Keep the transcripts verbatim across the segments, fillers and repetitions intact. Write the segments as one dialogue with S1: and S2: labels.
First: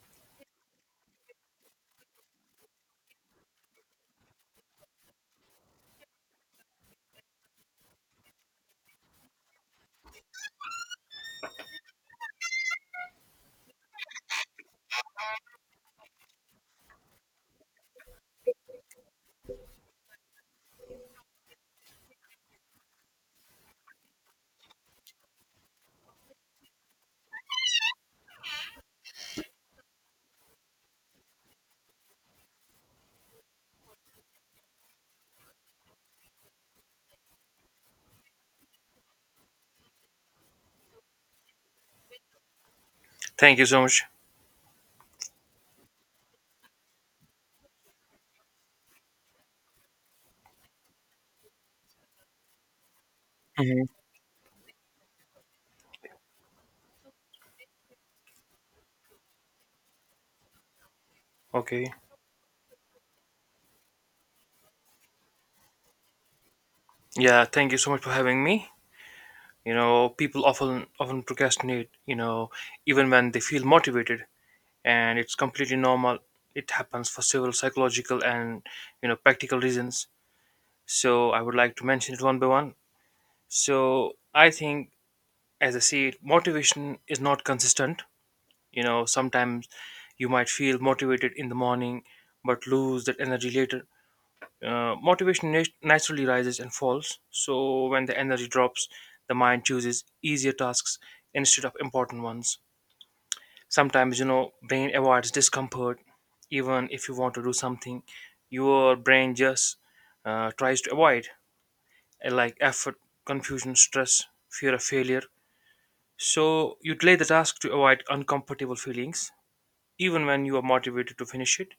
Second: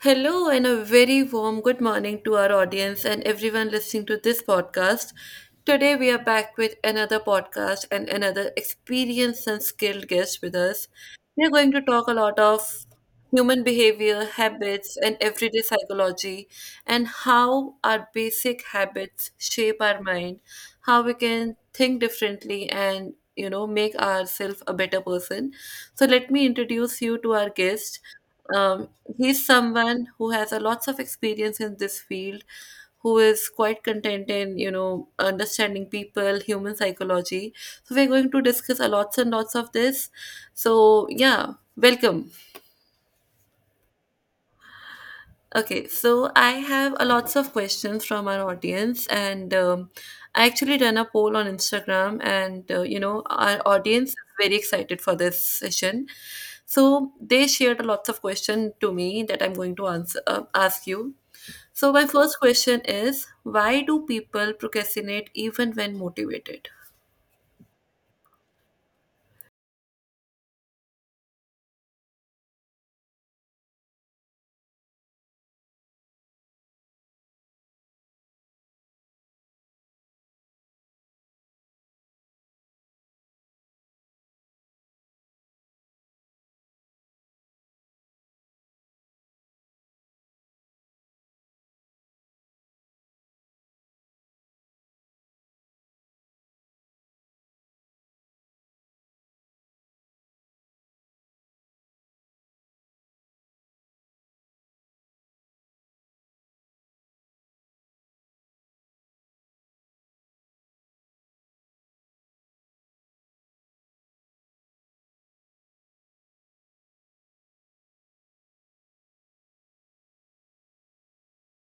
S1: Hello, and a very warm good morning to our audience and everyone listening to this podcast. Today, we are back with another podcast and another experienced and skilled guest with us. We are going to talk a lot of human behavior, habits, and everyday psychology, and how our basic habits shape our mind, how we can think differently, and you know, make ourselves a better person. So, let me introduce you to our guest. Um, he's someone who has a lots of experience in this field, who is quite content in you know understanding people, human psychology. So we're going to discuss a lots and lots of this. So yeah, welcome.
S2: Thank you so much.
S1: Okay, so I have a lots of questions from our audience, and um, I actually done a poll on Instagram, and uh, you know our
S2: hmm
S1: audience is very excited for this session. So they shared a lots of questions to me that I'm going to answer uh, ask you.
S2: Okay.
S1: So my first question is, why do people procrastinate even when motivated?
S2: Yeah, thank you so much for having me. You know, people often often procrastinate, you know, even when they feel motivated and it's completely normal. It happens for several psychological and, you know, practical reasons. So, I would like to mention it one by one. So, I think as I see it, motivation is not consistent. You know, sometimes you might feel motivated in the morning but lose that energy later Uh, Motivation nat- naturally rises and falls. So when the energy drops, the mind chooses easier tasks instead of important ones. Sometimes, you know, brain avoids discomfort. Even if you want to do something, your brain just uh, tries to avoid, uh, like effort, confusion, stress, fear of failure. So you delay the task to avoid uncomfortable feelings, even when you are motivated to finish it.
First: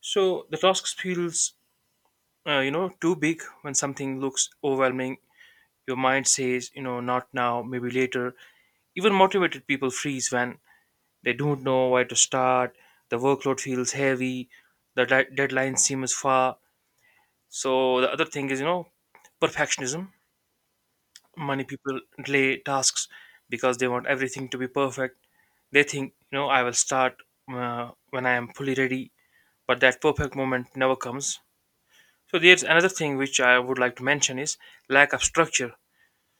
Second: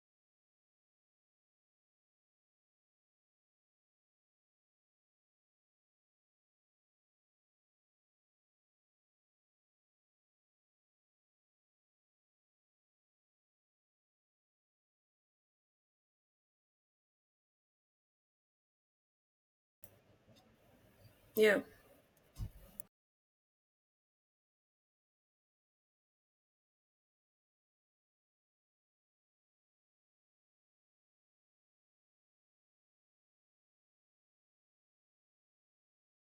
S2: So the task feels, uh, you know, too big when something looks overwhelming. Your mind says, you know, not now, maybe later. Even motivated people freeze when they don't know where to start, the workload feels heavy, the de- deadline seems far. So, the other thing is, you know, perfectionism.
S1: Yeah.
S2: Many people delay tasks because they want everything to be perfect. They think, you know, I will start uh, when I am fully ready, but that perfect moment never comes. So, there's another thing which I would like to mention is lack of structure.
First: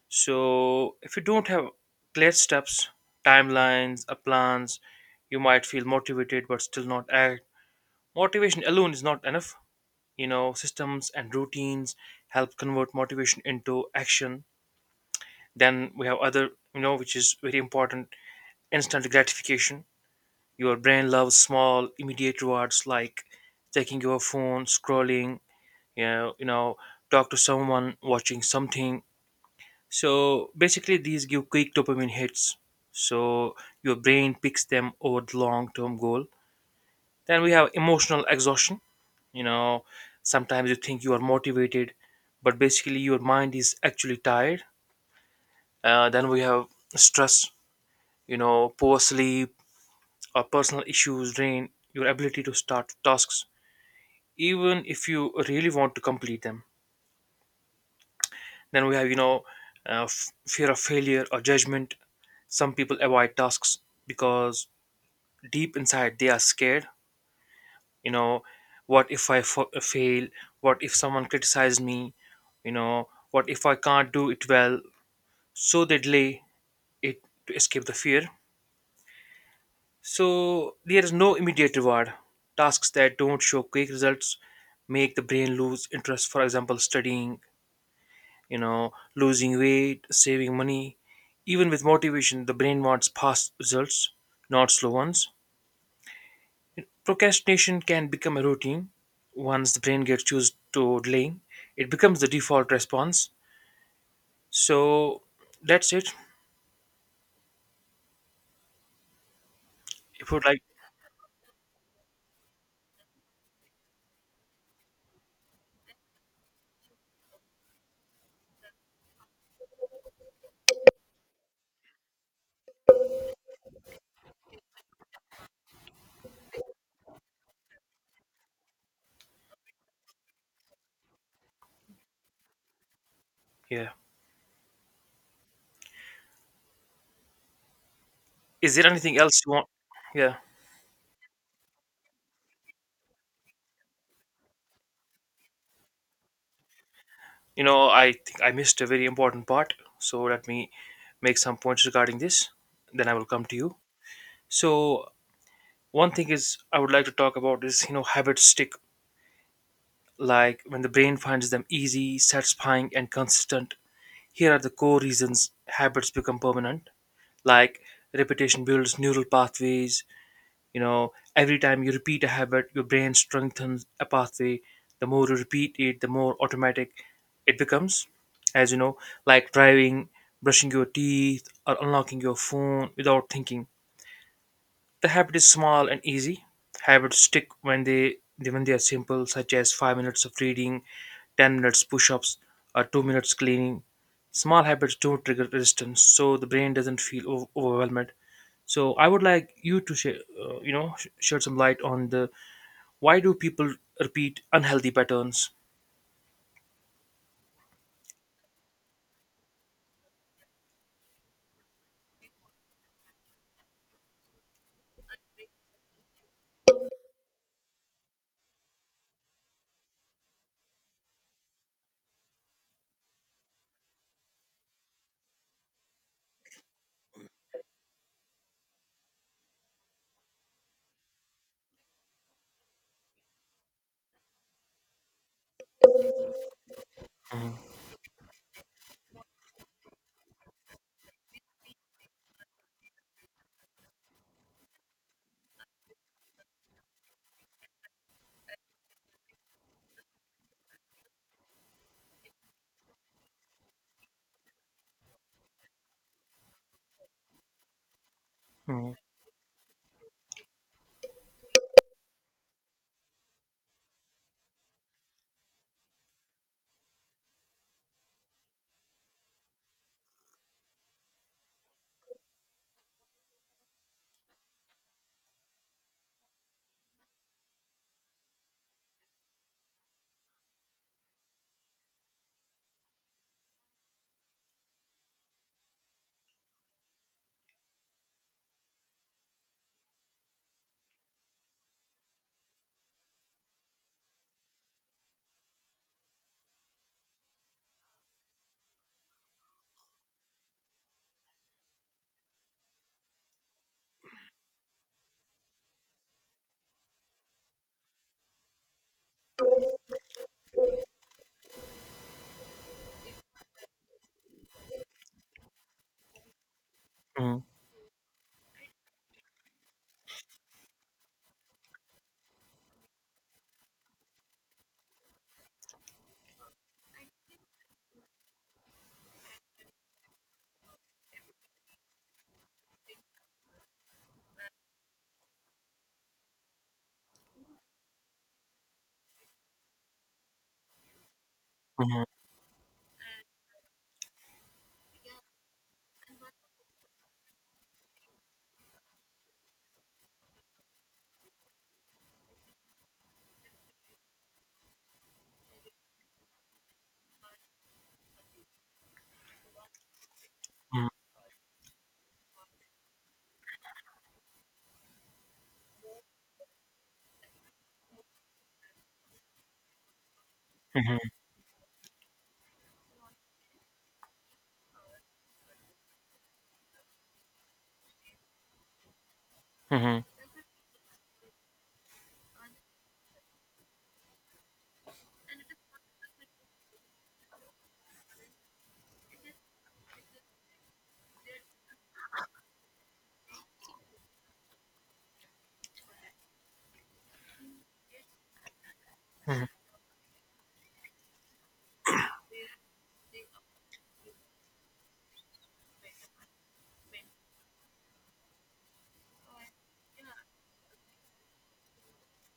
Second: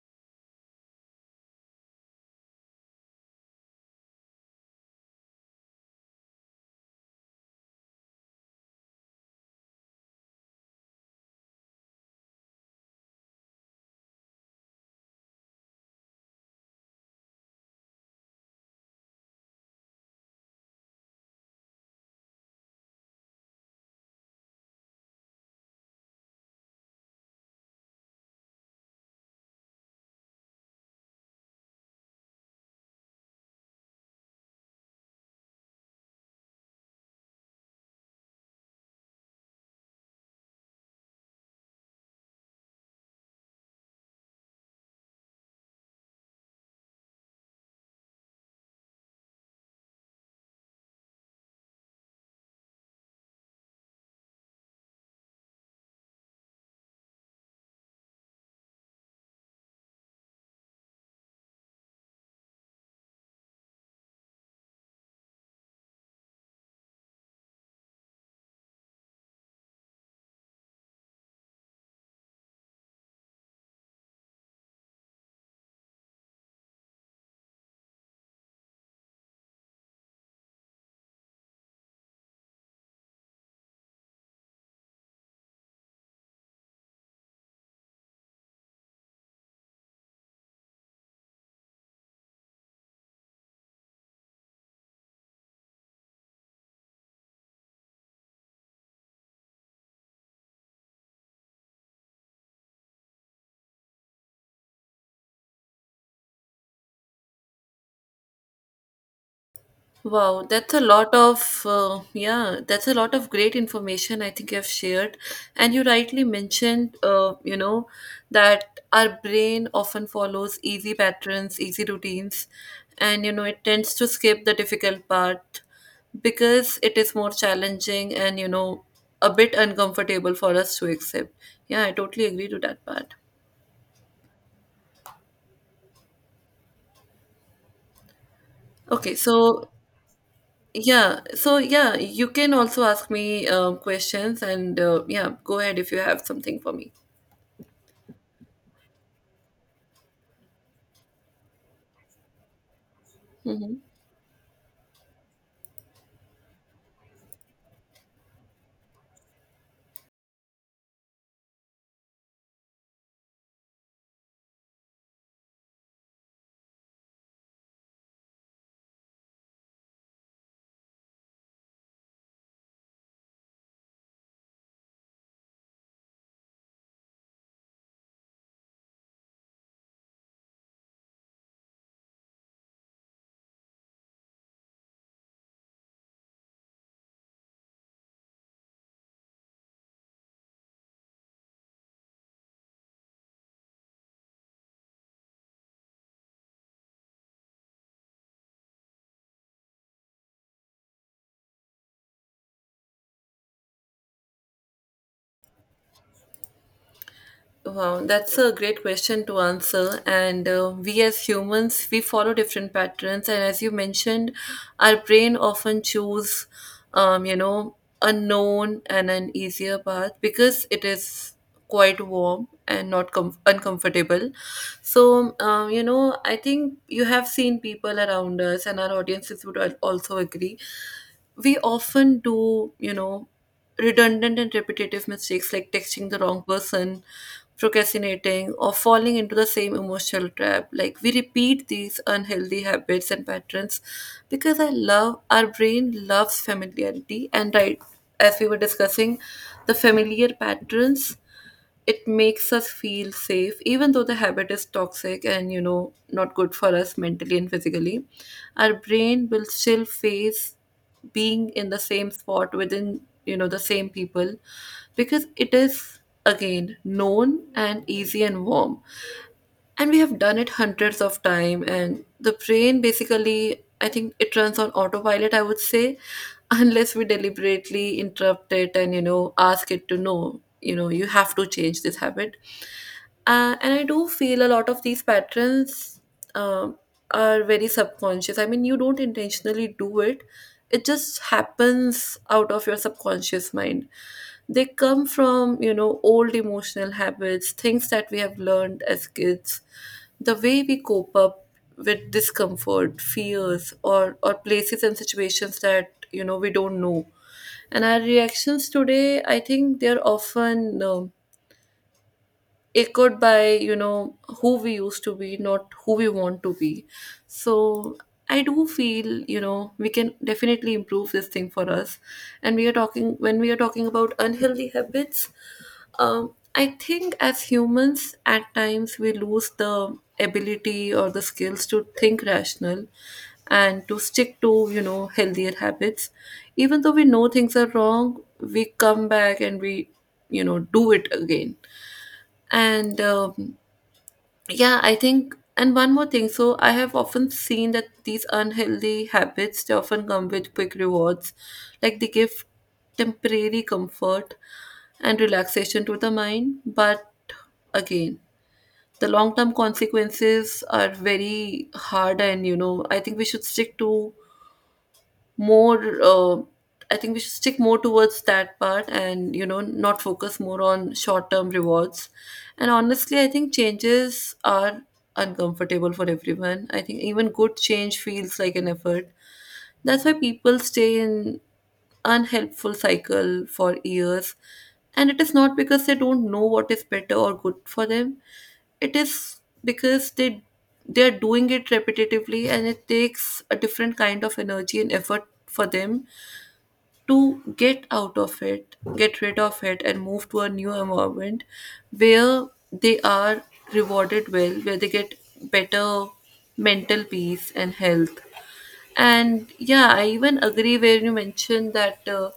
S2: So if you don't have clear steps, timelines, or plans, you might feel motivated but still not act. Motivation alone is not enough. You know, systems and routines help convert motivation into action. Then we have other, you know, which is very important, instant gratification. Your brain loves small, immediate rewards like checking your phone, scrolling, you know, you know, talk to someone, watching something. So basically, these give quick dopamine hits. So your brain picks them over the long term goal. Then we have emotional exhaustion. You know, sometimes you think you are motivated, but basically your mind is actually tired. Uh, then we have stress. You know, poor sleep or personal issues drain your ability to start tasks, even if you really want to complete them. Then we have, you know, uh, f- fear of failure or judgment. Some people avoid tasks because deep inside they are scared, you know, what if I fa- fail, what if someone criticizes me, you know, what if I can't do it well? So they delay it to escape the fear. So there is no immediate reward. Tasks that don't show quick results make the brain lose interest, for example studying, you know, losing weight, saving money. Even with motivation the brain wants fast results, not slow ones. Procrastination can become a routine. Once the brain gets used to delaying, it becomes the default response. So that's it. If you would
S1: Wow,
S2: like,
S1: that's a lot of uh, yeah, that's a lot of great information I think you have shared. And you rightly mentioned, uh, you know, that our brain often follows easy patterns, easy routines, and you know it tends to skip the difficult part because it is more challenging and you know a bit uncomfortable for us to accept. Yeah, I totally agree to that part.
S2: yeah. Is there
S1: Okay,
S2: anything else you want?
S1: so
S2: Yeah.
S1: yeah, so yeah, you can also ask me um, questions and uh, yeah, go ahead if you have something for me.
S2: You know, I think I missed a very important part. So let me make some points regarding this. Then I will come to you.
S1: Mhm.
S2: So one thing is I would like to talk about is, you know, habits stick. Like when the brain finds them easy, satisfying, and consistent. Here are the core reasons habits become permanent, like repetition builds neural pathways. You know, every time you repeat a habit your brain strengthens a pathway. The more you repeat it the more automatic it becomes. As you know, like driving, brushing your teeth, or unlocking your phone without thinking, the habit is small and easy. Habits stick when they when they are simple, such as five minutes of reading, ten minutes push-ups, or two minutes cleaning. Small habits don't trigger resistance, so the brain doesn't feel o- overwhelmed. So I would like you to share, uh, you know, sh- shed some light on the, why do people repeat unhealthy patterns?
S1: Wow, that's a great question to answer. And uh, we as humans, we follow different patterns. And as you mentioned, our brain often choose, um, you know, a known and an easier path because it is quite warm and not com- uncomfortable. So, um, you know, I think you have seen people around us, and our audiences would al- also agree. We often do, you know, redundant and repetitive mistakes like texting the wrong person,
S2: Mhm,
S1: procrastinating, or falling into the same emotional trap. Like we repeat these unhealthy habits and patterns because I love our brain loves familiarity and right, as we were discussing, the familiar patterns, it makes us feel safe even though the habit is toxic and you know not good for us mentally and physically. Our
S2: mhm,
S1: brain will still face being in the same spot within you know the same people because it is again known and easy and warm, and we have done it hundreds of time and the brain basically I think it runs on autopilot, I would say, unless we deliberately interrupt it and you know ask it to know you know you have to change this habit. Uh, and I do feel a lot of these patterns um, are very subconscious. I mean, you don't intentionally do it, it just happens out of your subconscious mind. They come from, you know, old emotional habits, things that we have learned as kids, the way we cope up with discomfort, fears, or, or places and situations that, you know, we don't know. And our reactions today, I think they're often. Um, it could by you know who we used to be, not who we want to be.
S2: mhm,
S1: So I do feel you know we can definitely improve this thing for us. And we are talking, when we are talking about unhealthy habits, um, I think as humans at times we lose the ability or the skills to think rational and to stick to you know healthier habits. Even though we know things are wrong we come back and we you know do it again. And um, yeah, I think, and one more thing. So I have often seen that these unhealthy habits, they often come with quick rewards. Like they give temporary comfort and relaxation to the mind. But again, the long term consequences are
S2: mhm,
S1: very hard. And, you know, I think we should stick to more uh, I think we should stick more towards that part and you know not focus more
S2: mhm,
S1: on
S2: mhm,
S1: short term rewards. And honestly I think changes are uncomfortable for everyone. I think even good change feels like an effort. That's
S2: mhm.
S1: why people stay in unhelpful cycle for years. And it is not because they don't know what is better or good for them. It is because they they are doing it repetitively and it takes a different kind of energy and effort for them to get out of it, get rid of it and move to a new environment where they are rewarded well, where they get better mental peace and health. And yeah, I even agree where you mentioned that uh,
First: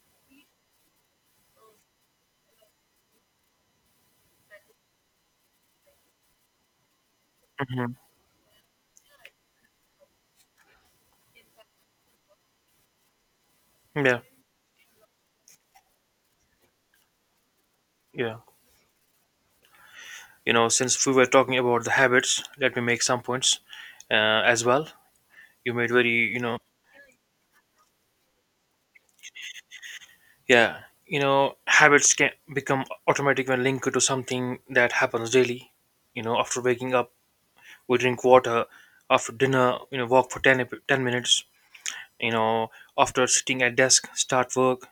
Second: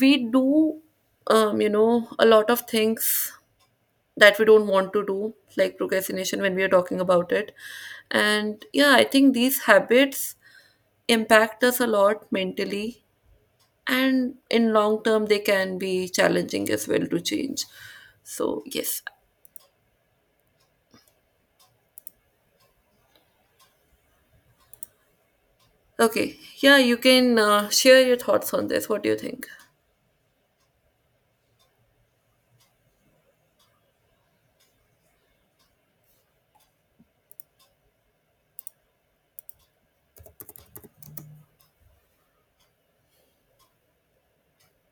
S1: we do, um, you know, a lot of things that we don't want to do, like procrastination when we are talking about it. And yeah, I think these habits impact us a lot mentally,
S2: Yeah,
S1: and in long term, they can be challenging as well to change.
S2: yeah.
S1: So, yes.
S2: You know, since we were talking about the habits, let me make some points uh, as well. You made very,
S1: Okay.
S2: you know,
S1: Yeah, you can uh, share your thoughts on this. What do you think?
S2: yeah, you know, habits can become automatic when linked to something that happens daily. You know, after waking up we drink water, after dinner, you know, walk for ten, ep- ten minutes, you know, after sitting at desk start work.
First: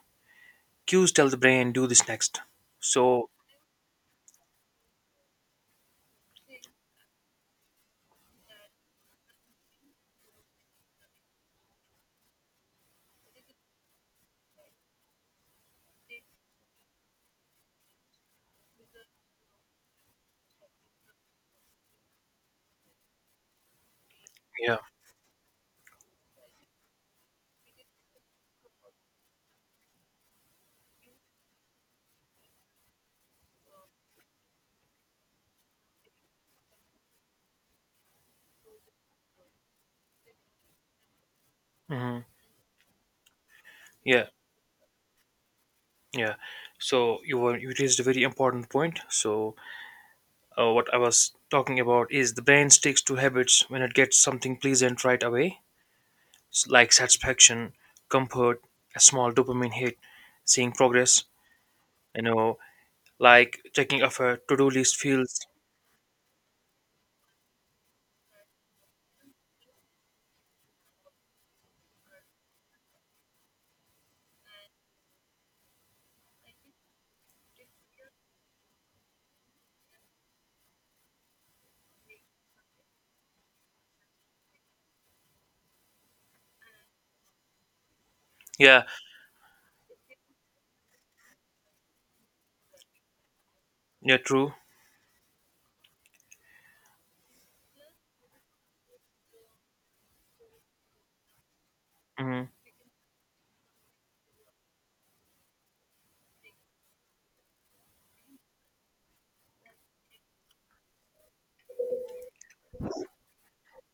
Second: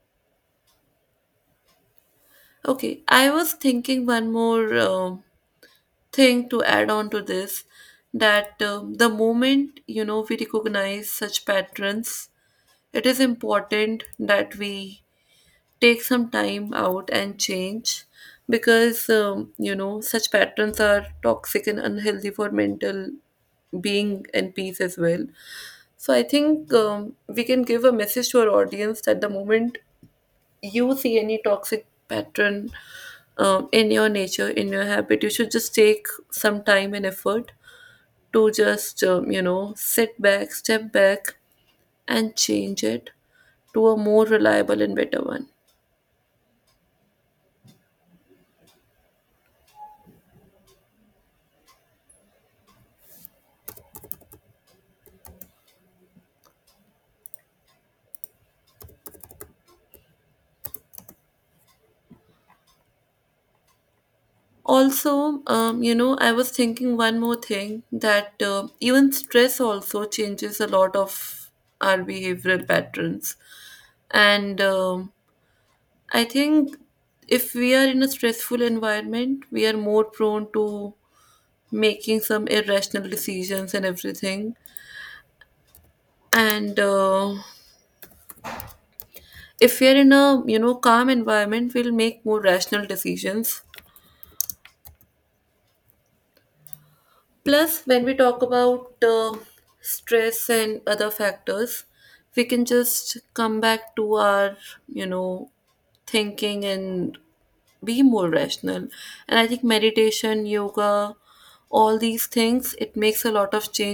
S2: Cues tell the brain do this next.
S1: Okay,
S2: So
S1: I was thinking one more. um thing to add on to this, that um, the moment you know we recognize such patterns, it is important that we take some time out and change because um, you know such patterns are toxic and unhealthy for mental being and
S2: yeah.
S1: peace as well. So I think um, we can give a message to our audience that the moment you see any toxic pattern um, in your nature in your habit you should just take some time and effort to just, um, you know, sit back, step back,
S2: Hmm.
S1: and change it to a more
S2: Yeah,
S1: reliable and better one.
S2: yeah. So you were, you raised a very important point. So uh, what I was talking about is the brain sticks to habits when it gets something pleasant right away, like satisfaction, comfort, a small dopamine hit, seeing progress, you know, like checking off a to-do list
S1: Also,
S2: feels,
S1: um, you know, I was thinking one more thing that uh, even stress also changes a lot of our behavioral patterns. And um, I think if we are in a stressful environment, we are more prone to making some irrational decisions and everything. And uh,
S2: yeah,
S1: if we are in a you know calm environment we'll make more rational decisions.
S2: yeah, true.
S1: Plus when we talk about uh, stress and other factors we can
S2: Mm-hmm.
S1: just come back to our you know thinking and be more rational. And I think meditation, yoga, all these things it makes a lot of change